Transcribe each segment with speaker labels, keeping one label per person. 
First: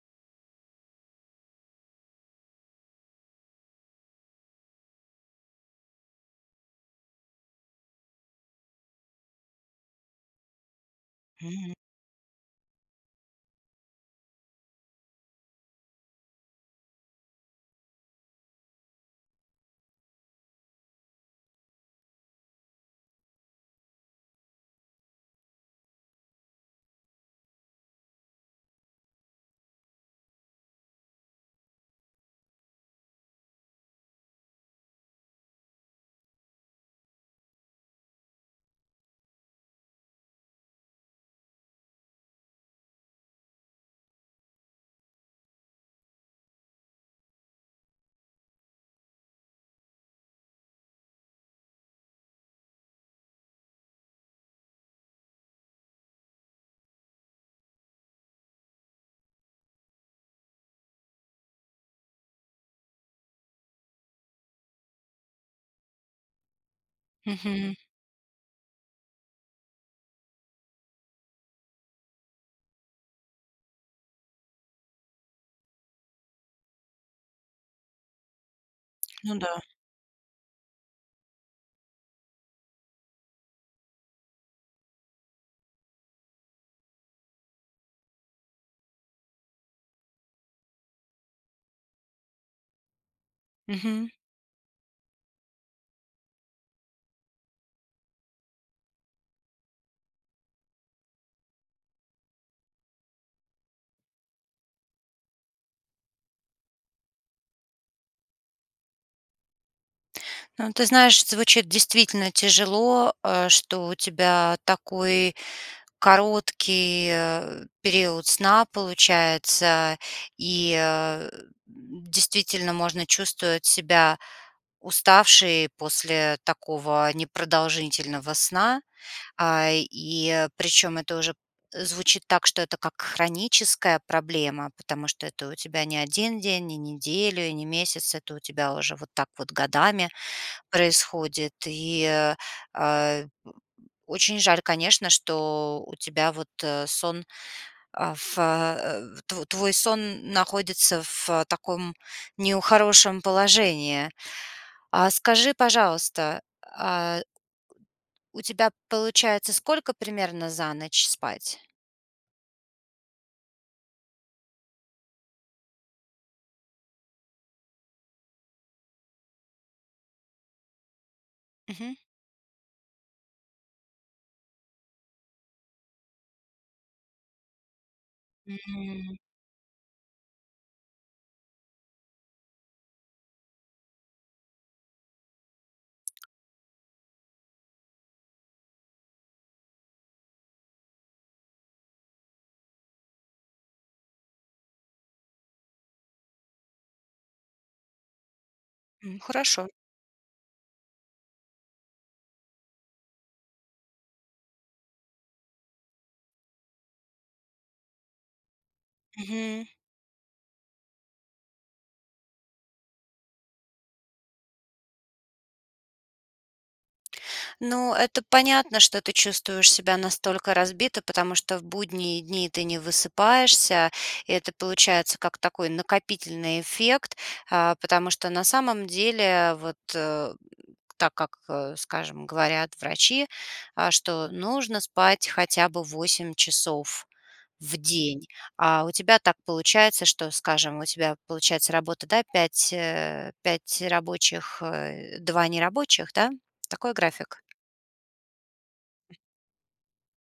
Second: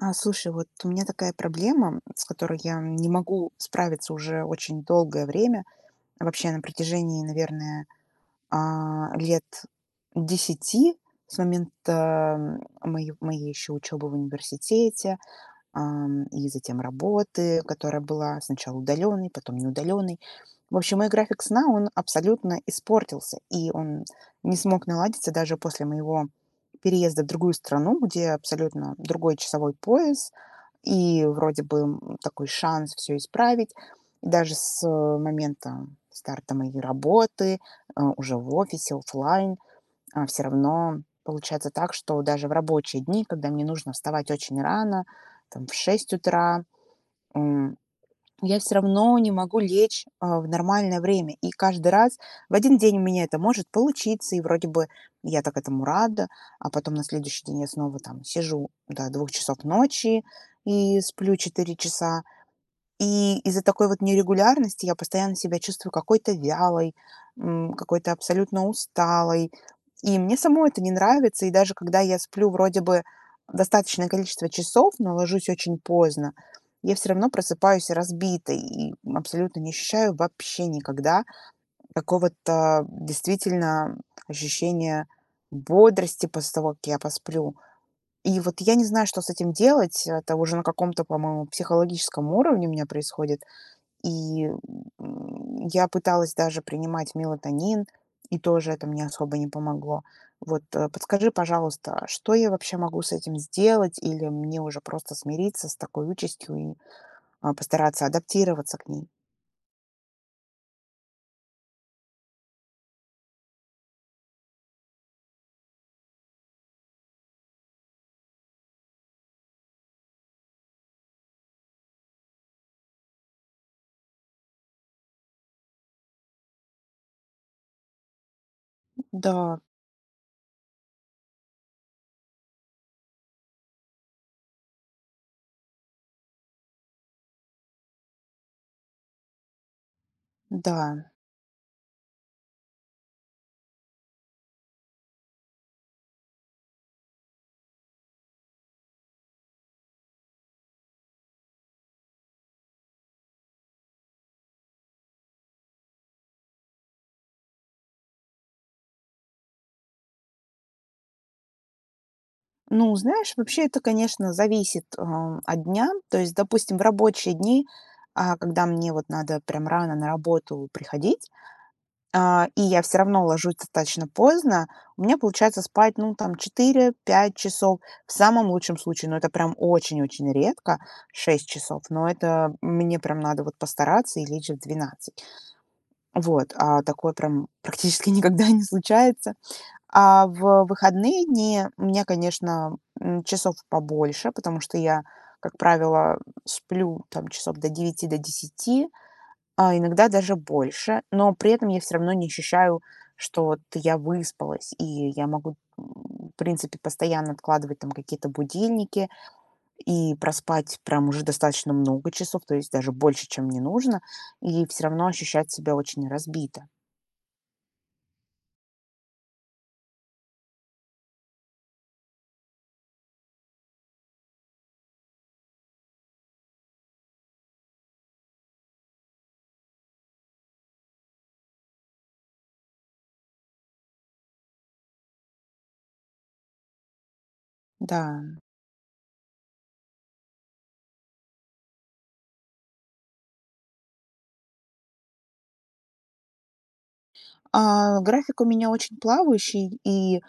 Speaker 1: А, слушай, вот у меня такая проблема, м, с которой я не могу справиться уже очень долгое время. Вообще на протяжении, наверное, а, 10 лет с
Speaker 2: М.
Speaker 1: момента, м, мое моей ещё учёбы в университете, эм, и затем работы, которая была сначала удалённой, потом не удалённой. В общем, мой график сна, он абсолютно испортился, и он не смог наладиться даже после моего переезда в другую страну, где абсолютно другой часовой пояс и вроде бы, м, такой шанс всё исправить, даже с, э, момента старта моей работы, э, уже в офисе, офлайн, а всё равно получается так, что даже в рабочие дни, когда мне нужно вставать очень рано, там, в 6 утра, м, я всё равно не могу лечь, а, в нормальное время. И каждый раз в один день у меня это может получиться, и вроде бы я так этому рада, а потом на следующий день я снова там сижу до 2 часов ночи и сплю 4 часа. И из-за такой вот нерегулярности я постоянно себя чувствую какой-то вялой, м,
Speaker 2: Мгм.
Speaker 1: какой-то абсолютно усталой, и мне самой это не нравится. И даже когда я сплю вроде бы достаточное количество часов, но ложусь очень поздно, я всё равно просыпаюсь разбитой и, м,
Speaker 2: Ну да.
Speaker 1: абсолютно не ощущаю вообще никогда, м, какого-то, а, действительно, м, ощущения бодрости после того, как я посплю. И вот я не знаю, что с этим делать. Это уже на каком-то, по-моему, психологическом уровне у меня происходит.
Speaker 2: Мгм.
Speaker 1: И, м, я пыталась даже принимать мелатонин, и тоже это мне особо не помогло. Вот, а, подскажи, пожалуйста, что я вообще могу с этим сделать или мне уже просто смириться с такой участью и, а, постараться адаптироваться к ней?
Speaker 2: Ну, ты знаешь, звучит действительно тяжело, э, что у тебя такой короткий, э, период сна получается, и, а, действительно можно чувствовать себя уставшей после такого непродолжительного сна.
Speaker 1: Да.
Speaker 2: Э, и причём это уже звучит так, что это как хроническая проблема, потому что это у тебя не 1 день, не неделю и не месяц, это у тебя уже вот так вот годами
Speaker 1: Да.
Speaker 2: происходит. И, э, очень жаль, конечно, что у тебя вот, э, сон, э, в э тво твой сон находится в таком нехорошем положении. А скажи, пожалуйста, а у тебя, получается, сколько примерно за ночь спать?
Speaker 1: Ну, знаешь, вообще это, конечно, зависит, э, от дня. То есть, допустим, в рабочие дни, э, когда мне вот надо прям рано на работу приходить,
Speaker 2: Мгм.
Speaker 1: а, и я всё равно ложусь достаточно поздно, у меня получается спать, ну, там, 4-5 часов в самом
Speaker 2: М
Speaker 1: лучшем случае, но
Speaker 2: м.
Speaker 1: это очень-очень редко 6 часов, но это мне прям надо, вот, постараться и лечь в 12. Вот, а такое прям практически никогда не случается. А в выходные дни у меня, конечно, м, часов побольше, потому что я, как правило, сплю, там, часов до 9, до 10,
Speaker 2: М, хорошо.
Speaker 1: а иногда даже больше, но при этом я всё равно не ощущаю, что вот я выспалась, и я могу, в принципе, постоянно откладывать там какие-то будильники
Speaker 2: Мгм.
Speaker 1: и проспать прям уже достаточно много часов, то есть даже больше, чем мне нужно, и всё равно ощущать себя очень разбито.
Speaker 2: Ну, это понятно, что ты чувствуешь себя настолько разбито, потому что в будние дни ты не высыпаешься. Это получается как такой накопительный эффект, э, потому что на самом деле, вот, так как, э, скажем, говорят врачи, э, что нужно спать хотя бы 8 часов в день.
Speaker 1: Да.
Speaker 2: А у тебя так получается, что, скажем, у тебя получается работа, да, 5, э, 5 рабочих, э, 2 нерабочих, да? Такой график?
Speaker 1: Э, график у меня очень плавающий, и, э,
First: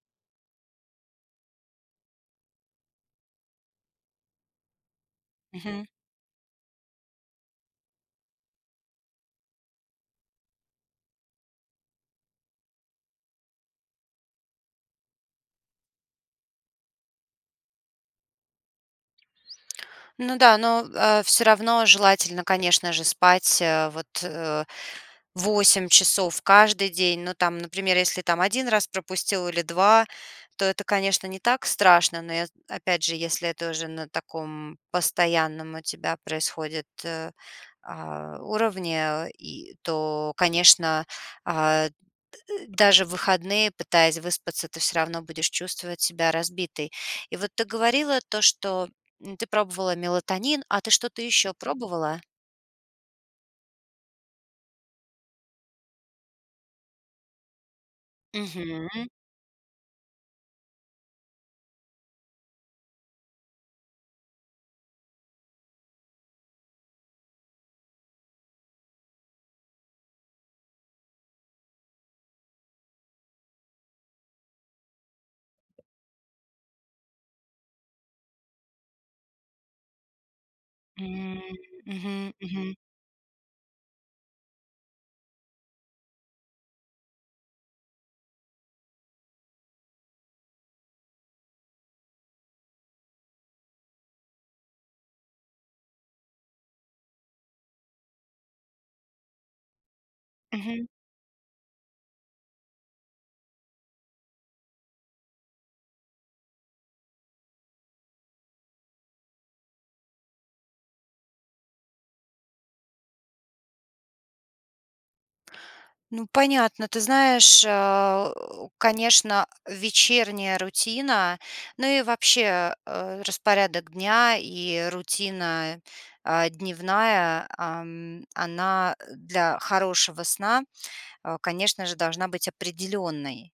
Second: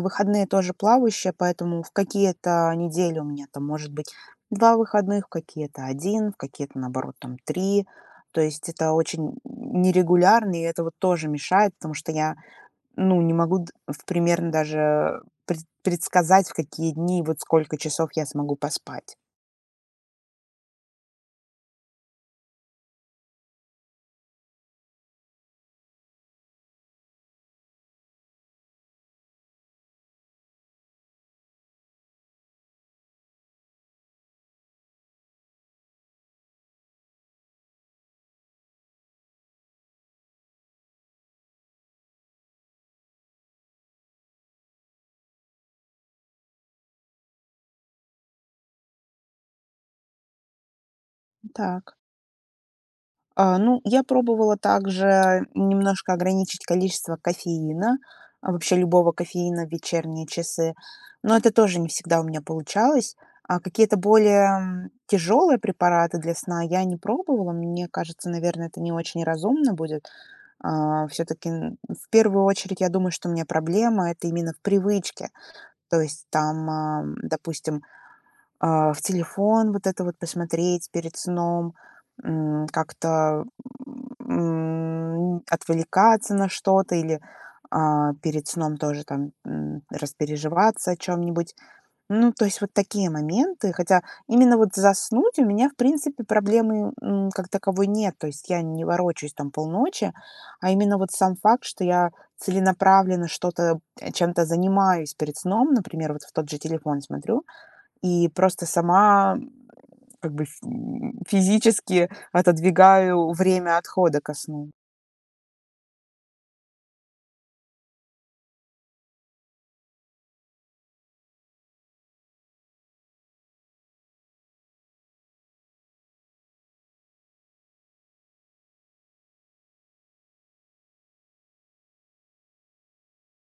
Speaker 1: выходные тоже плавающие, поэтому в какие-то недели у меня, там, может быть, 2 выходных, в какие-то
Speaker 2: Мгм.
Speaker 1: 1, в какие-то, наоборот, там, 3, то есть это очень нерегулярно, и это вот тоже мешает, потому что я, ну, не могу д в примерно даже пред предсказать, в какие дни, вот сколько часов я смогу поспать.
Speaker 2: Ну да, но, а всё равно желательно, конечно же, спать, вот, э, 8 часов каждый день. Ну, там, например, если, там, 1 раз пропустил или 2, то это, конечно, не так страшно, но, я опять же, если это уже на таком постоянном у тебя происходит, э, уровне, э, и то, конечно, э, д даже в выходные, пытаясь выспаться, ты всё равно будешь чувствовать себя разбитой. И вот ты говорила то, что ты пробовала мелатонин, а ты что-то еще
Speaker 1: Так.
Speaker 2: пробовала?
Speaker 1: Э, ну, я пробовала также немножко ограничить количество кофеина, вообще
Speaker 2: Мгм.
Speaker 1: любого кофеина в вечерние часы, но это тоже не всегда у меня получалось. А какие-то более тяжелые препараты для сна я не пробовала. Мне кажется, наверное, это не очень разумно будет. Э, всё-таки, м, в первую очередь я думаю, что у меня проблема- это именно в привычке. То есть, там, а, допустим, э, в телефон вот это вот посмотреть перед
Speaker 2: М,
Speaker 1: сном,
Speaker 2: мгм,
Speaker 1: м,
Speaker 2: мгм.
Speaker 1: как-то, м, отвлекаться на что-то или, э, перед сном тоже там, м, распереживаться о чём-нибудь. Ну, то есть вот такие моменты. Хотя именно вот заснуть у меня, в принципе, проблемы, м, ну, как таковой нет, то есть я не ворочусь, там, полночи, а
Speaker 2: Мгм.
Speaker 1: именно вот сам факт, что я целенаправленно что-то чем-то занимаюсь перед сном, например, вот в тот же телефон смотрю, и просто сама, м, как бы, ф м, физически отодвигаю время отхода ко сну.
Speaker 2: Ну, понятно. Ты знаешь, э, конечно, вечерняя рутина, ну и вообще, а, э, распорядок дня и рутина, а, дневная, ам, она, а, для хорошего сна, а, конечно же, должна быть определённой.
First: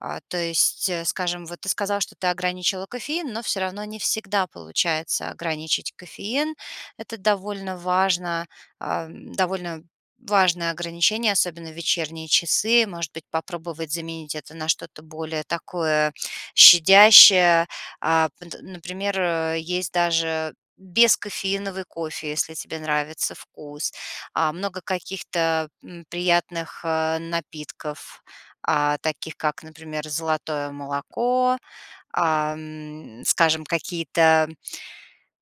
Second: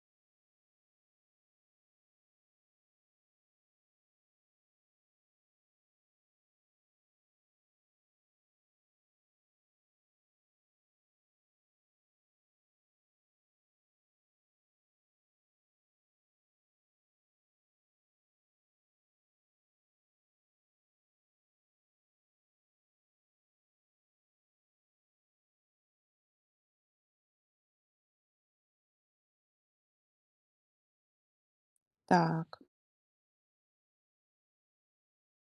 Speaker 2: А, то есть, скажем, вот ты сказала, что ты ограничила кофеин, но всё равно не всегда получается ограничить кофеин. Это довольно важно, эм, довольно важное ограничение, особенно в вечерние часы. Может быть, попробовать заменить это на что-то более такое щадящее, а, пт например, э, есть даже бескофеиновый кофе, если тебе нравится вкус, а, много каких-то, м, приятных, а, напитков, а, таких как, например, золотое молоко,
Speaker 1: Так.
Speaker 2: ам, скажем, какие-то, эм,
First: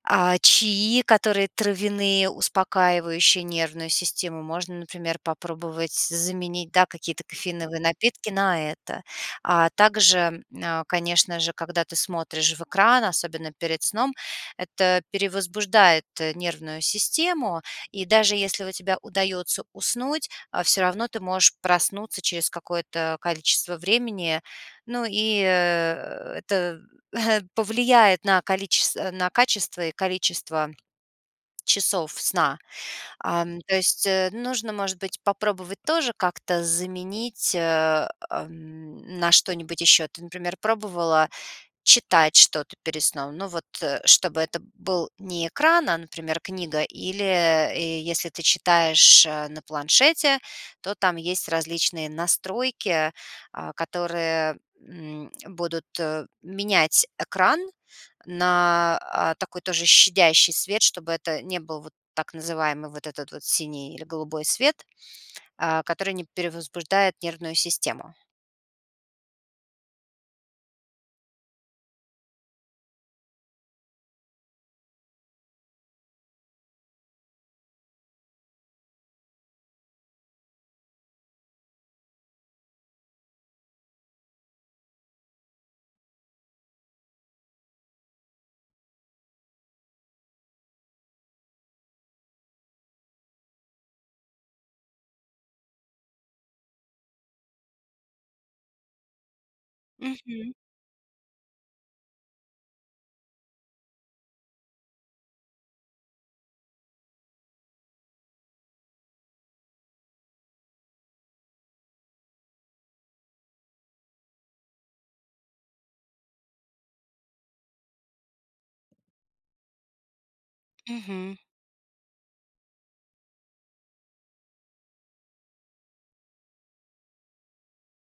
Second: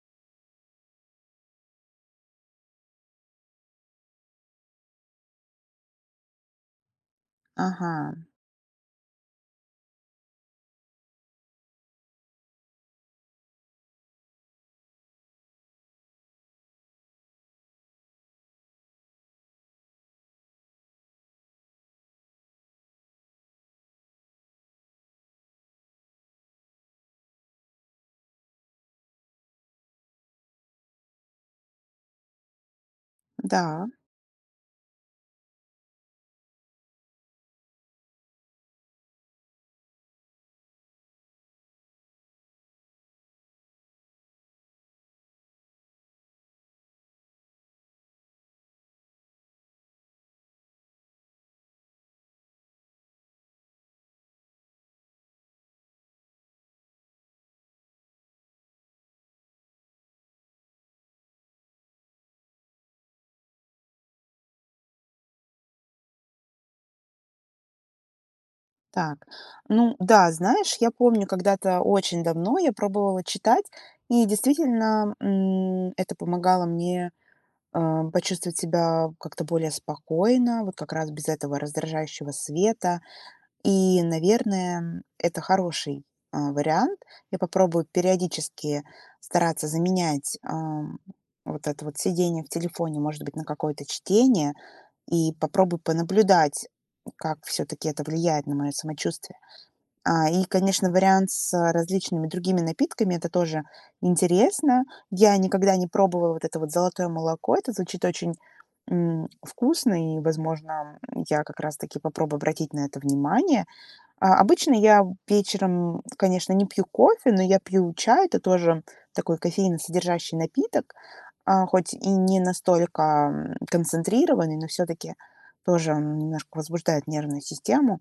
Speaker 2: а, чаи, которые травяные, успокаивающие нервную систему, можно, например, попробовать заменить, да, какие-то кофеиновые
Speaker 1: Ага.
Speaker 2: напитки на это. А также, м, а, конечно же, когда ты смотришь в экран, особенно перед сном, это перевозбуждает нервную систему, и даже если у тебя удаётся уснуть, а, всё равно ты можешь проснуться через какое-то количество времени. Ну и, э, это повлияет на количес на качество и количество часов сна. Ам, то
Speaker 1: Да.
Speaker 2: есть, э, нужно, может быть, попробовать тоже как-то заменить, э, эм, на что-нибудь ещё. Ты, например, пробовала читать что-то перед сном? Ну, вот, э, чтобы это был не экран, а, например, книга или, э, если ты читаешь на планшете, то там есть различные настройки, а, которые, м, будут, э, менять экран на, а, такой тоже щадящий свет, чтобы это не был вот так называемый вот этот вот синий или голубой свет, а, который не перевозбуждает нервную систему.
Speaker 1: Так, ну да, знаешь, я помню когда-то очень давно я пробовала читать, и действительно, м, это помогало мне, а, почувствовать себя как-то более спокойно, вот как раз без этого раздражающего света. И, наверное, м, это хороший, а, вариант. Я попробую периодически стараться заменять, ам, вот это вот сидение в телефоне, может быть, на какое-то чтение, и попробую понаблюдать, м, как всё-таки это влияет на моё самочувствие. А, и,
Speaker 2: Мгм.
Speaker 1: конечно, вариант с различными другими напитками- это тоже интересно. Я никогда не пробовала вот это вот золотое молоко. Это звучит очень, м, вкусно, и, возможно, м, я как раз-таки попробую обратить на это внимание. А обычно я вечером, м, конечно, не пью кофе, но я пью чай. Это тоже такой кофеиносодержащий напиток,
Speaker 2: Мгм.
Speaker 1: а, хоть и не настолько, ам, концентрированный, но всё-таки тоже он немножко возбуждает нервную систему.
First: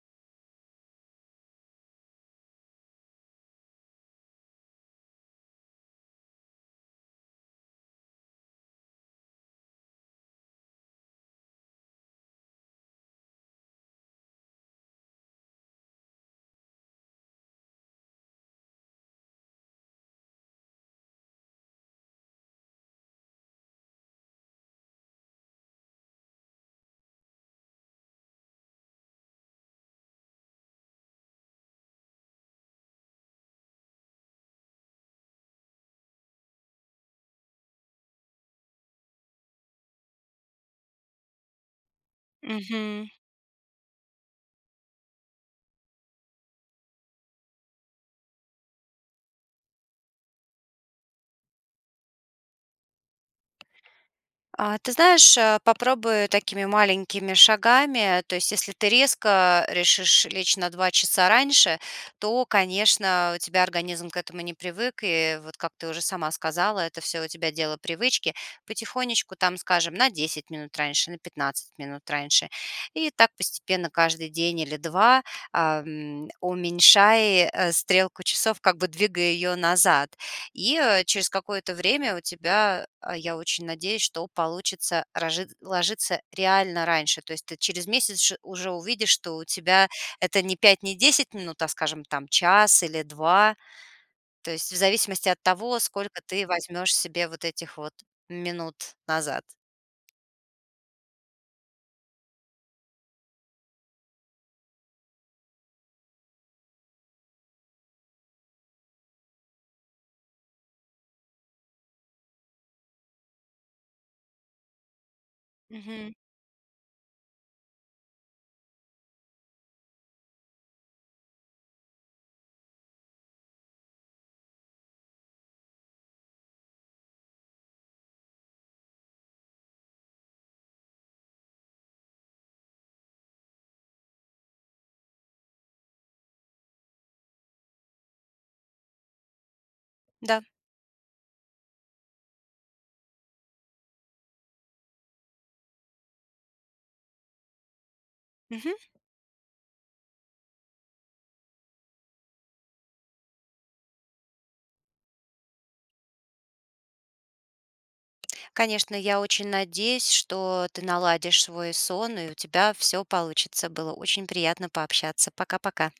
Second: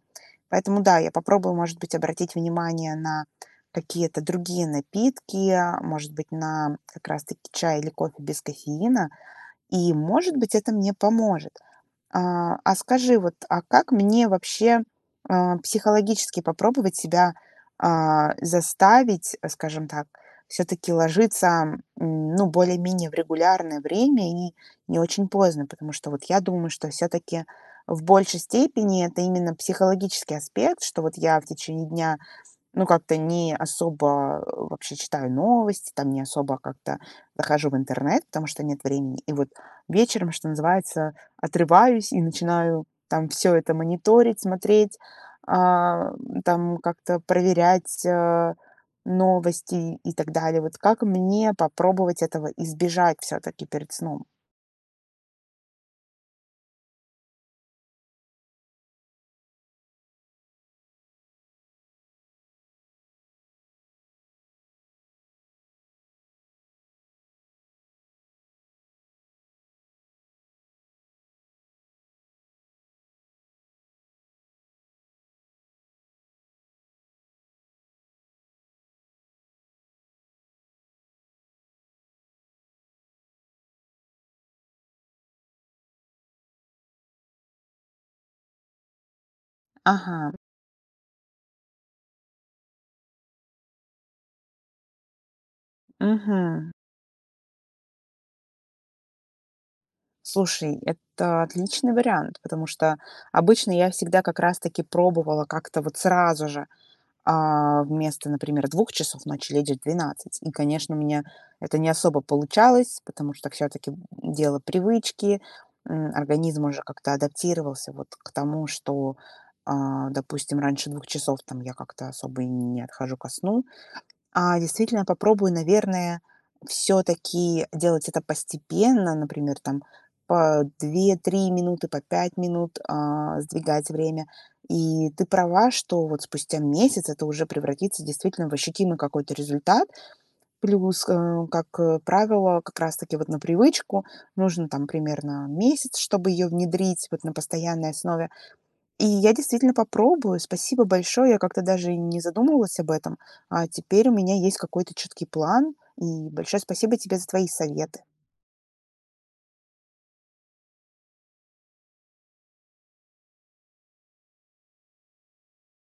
Speaker 1: Поэтому, да, я попробую, может быть, обратить внимание на какие-то другие напитки, а может быть, на как раз таки чай или кофе без кофеина, и, может быть, это мне поможет. А, а скажи, вот, а как мне вообще, а, психологически попробовать себя, а, заставить, скажем так, всё-таки ложиться, а, м, ну, более-менее в регулярное время и не очень поздно, потому что вот я думаю, что всё-таки в большей степени это именно психологический аспект, что вот я в течение дня, ну, как-то не особо вообще читаю новости, там, не особо как-то захожу в интернет, потому что нет времени. И вот вечером, что называется, отрываюсь и начинаю,
Speaker 2: Мгм.
Speaker 1: там, всё это мониторить, смотреть, ам, там, как-то проверять, а, новости и, и так далее. Вот как мне попробовать этого избежать всё-таки перед сном?
Speaker 2: А ты знаешь, а, попробуй такими маленькими шагами. То есть, если ты резко решишь лечь на 2 часа раньше, то, конечно, у тебя организм к этому не привык, и, вот, как ты уже сама сказала, это всё у тебя дело привычки, потихонечку, там, скажем, на 10 минут раньше, на 15 минут раньше. И так постепенно каждый день или 2, ам, уменьшай, э, стрелку часов, как бы двигай ее назад. И, э, через какое-то время у тебя, а, я очень надеюсь, что получится рожит ложиться реально раньше. То есть ты через месяц ш уже увидишь, что у тебя
Speaker 1: Ага.
Speaker 2: это не 5, не 10 минут, а, скажем, там, час или 2. То есть в зависимости от того, сколько ты
Speaker 1: Мгм.
Speaker 2: возьмешь себе вот этих вот минут назад.
Speaker 1: Слушай, это уотличный вариант, потому что обычно я всегда как раз таки пробовала как-то вот сразу же, а, вместо, например, 2 часов ночи лечь в 12. И, конечно, у меня это не особо получалось, потому что всё-таки, м, дело привычки, м,
Speaker 2: Мгм.
Speaker 1: организм уже как-то адаптировался вот к тому, что, а, допустим, раньше 2 часов, там, я как-то особо и не отхожу ко сну. А действительно попробую, наверное, всё-таки делать это постепенно, например, там, по 2-3 минуты, по 5 минут, а, сдвигать время. И ты права, что вот спустя месяц это уже превратится действительно в ощутимый какой-то результат,
Speaker 2: Да.
Speaker 1: плюс кэ как правило, как раз-таки вот на привычку нужно, там, примерно месяц, чтобы её внедрить, вот, на постоянной основе.
Speaker 2: Мгм.
Speaker 1: И я действительно попробую. Спасибо большое. Я как-то даже и не задумывалась об этом. А теперь у меня есть какой-то четкий план, и большое спасибо тебе за твои советы.
Speaker 2: Конечно, я очень надеюсь, что ты наладишь свой сон и у тебя всё получится. Было очень приятно пообщаться. Пока-пока.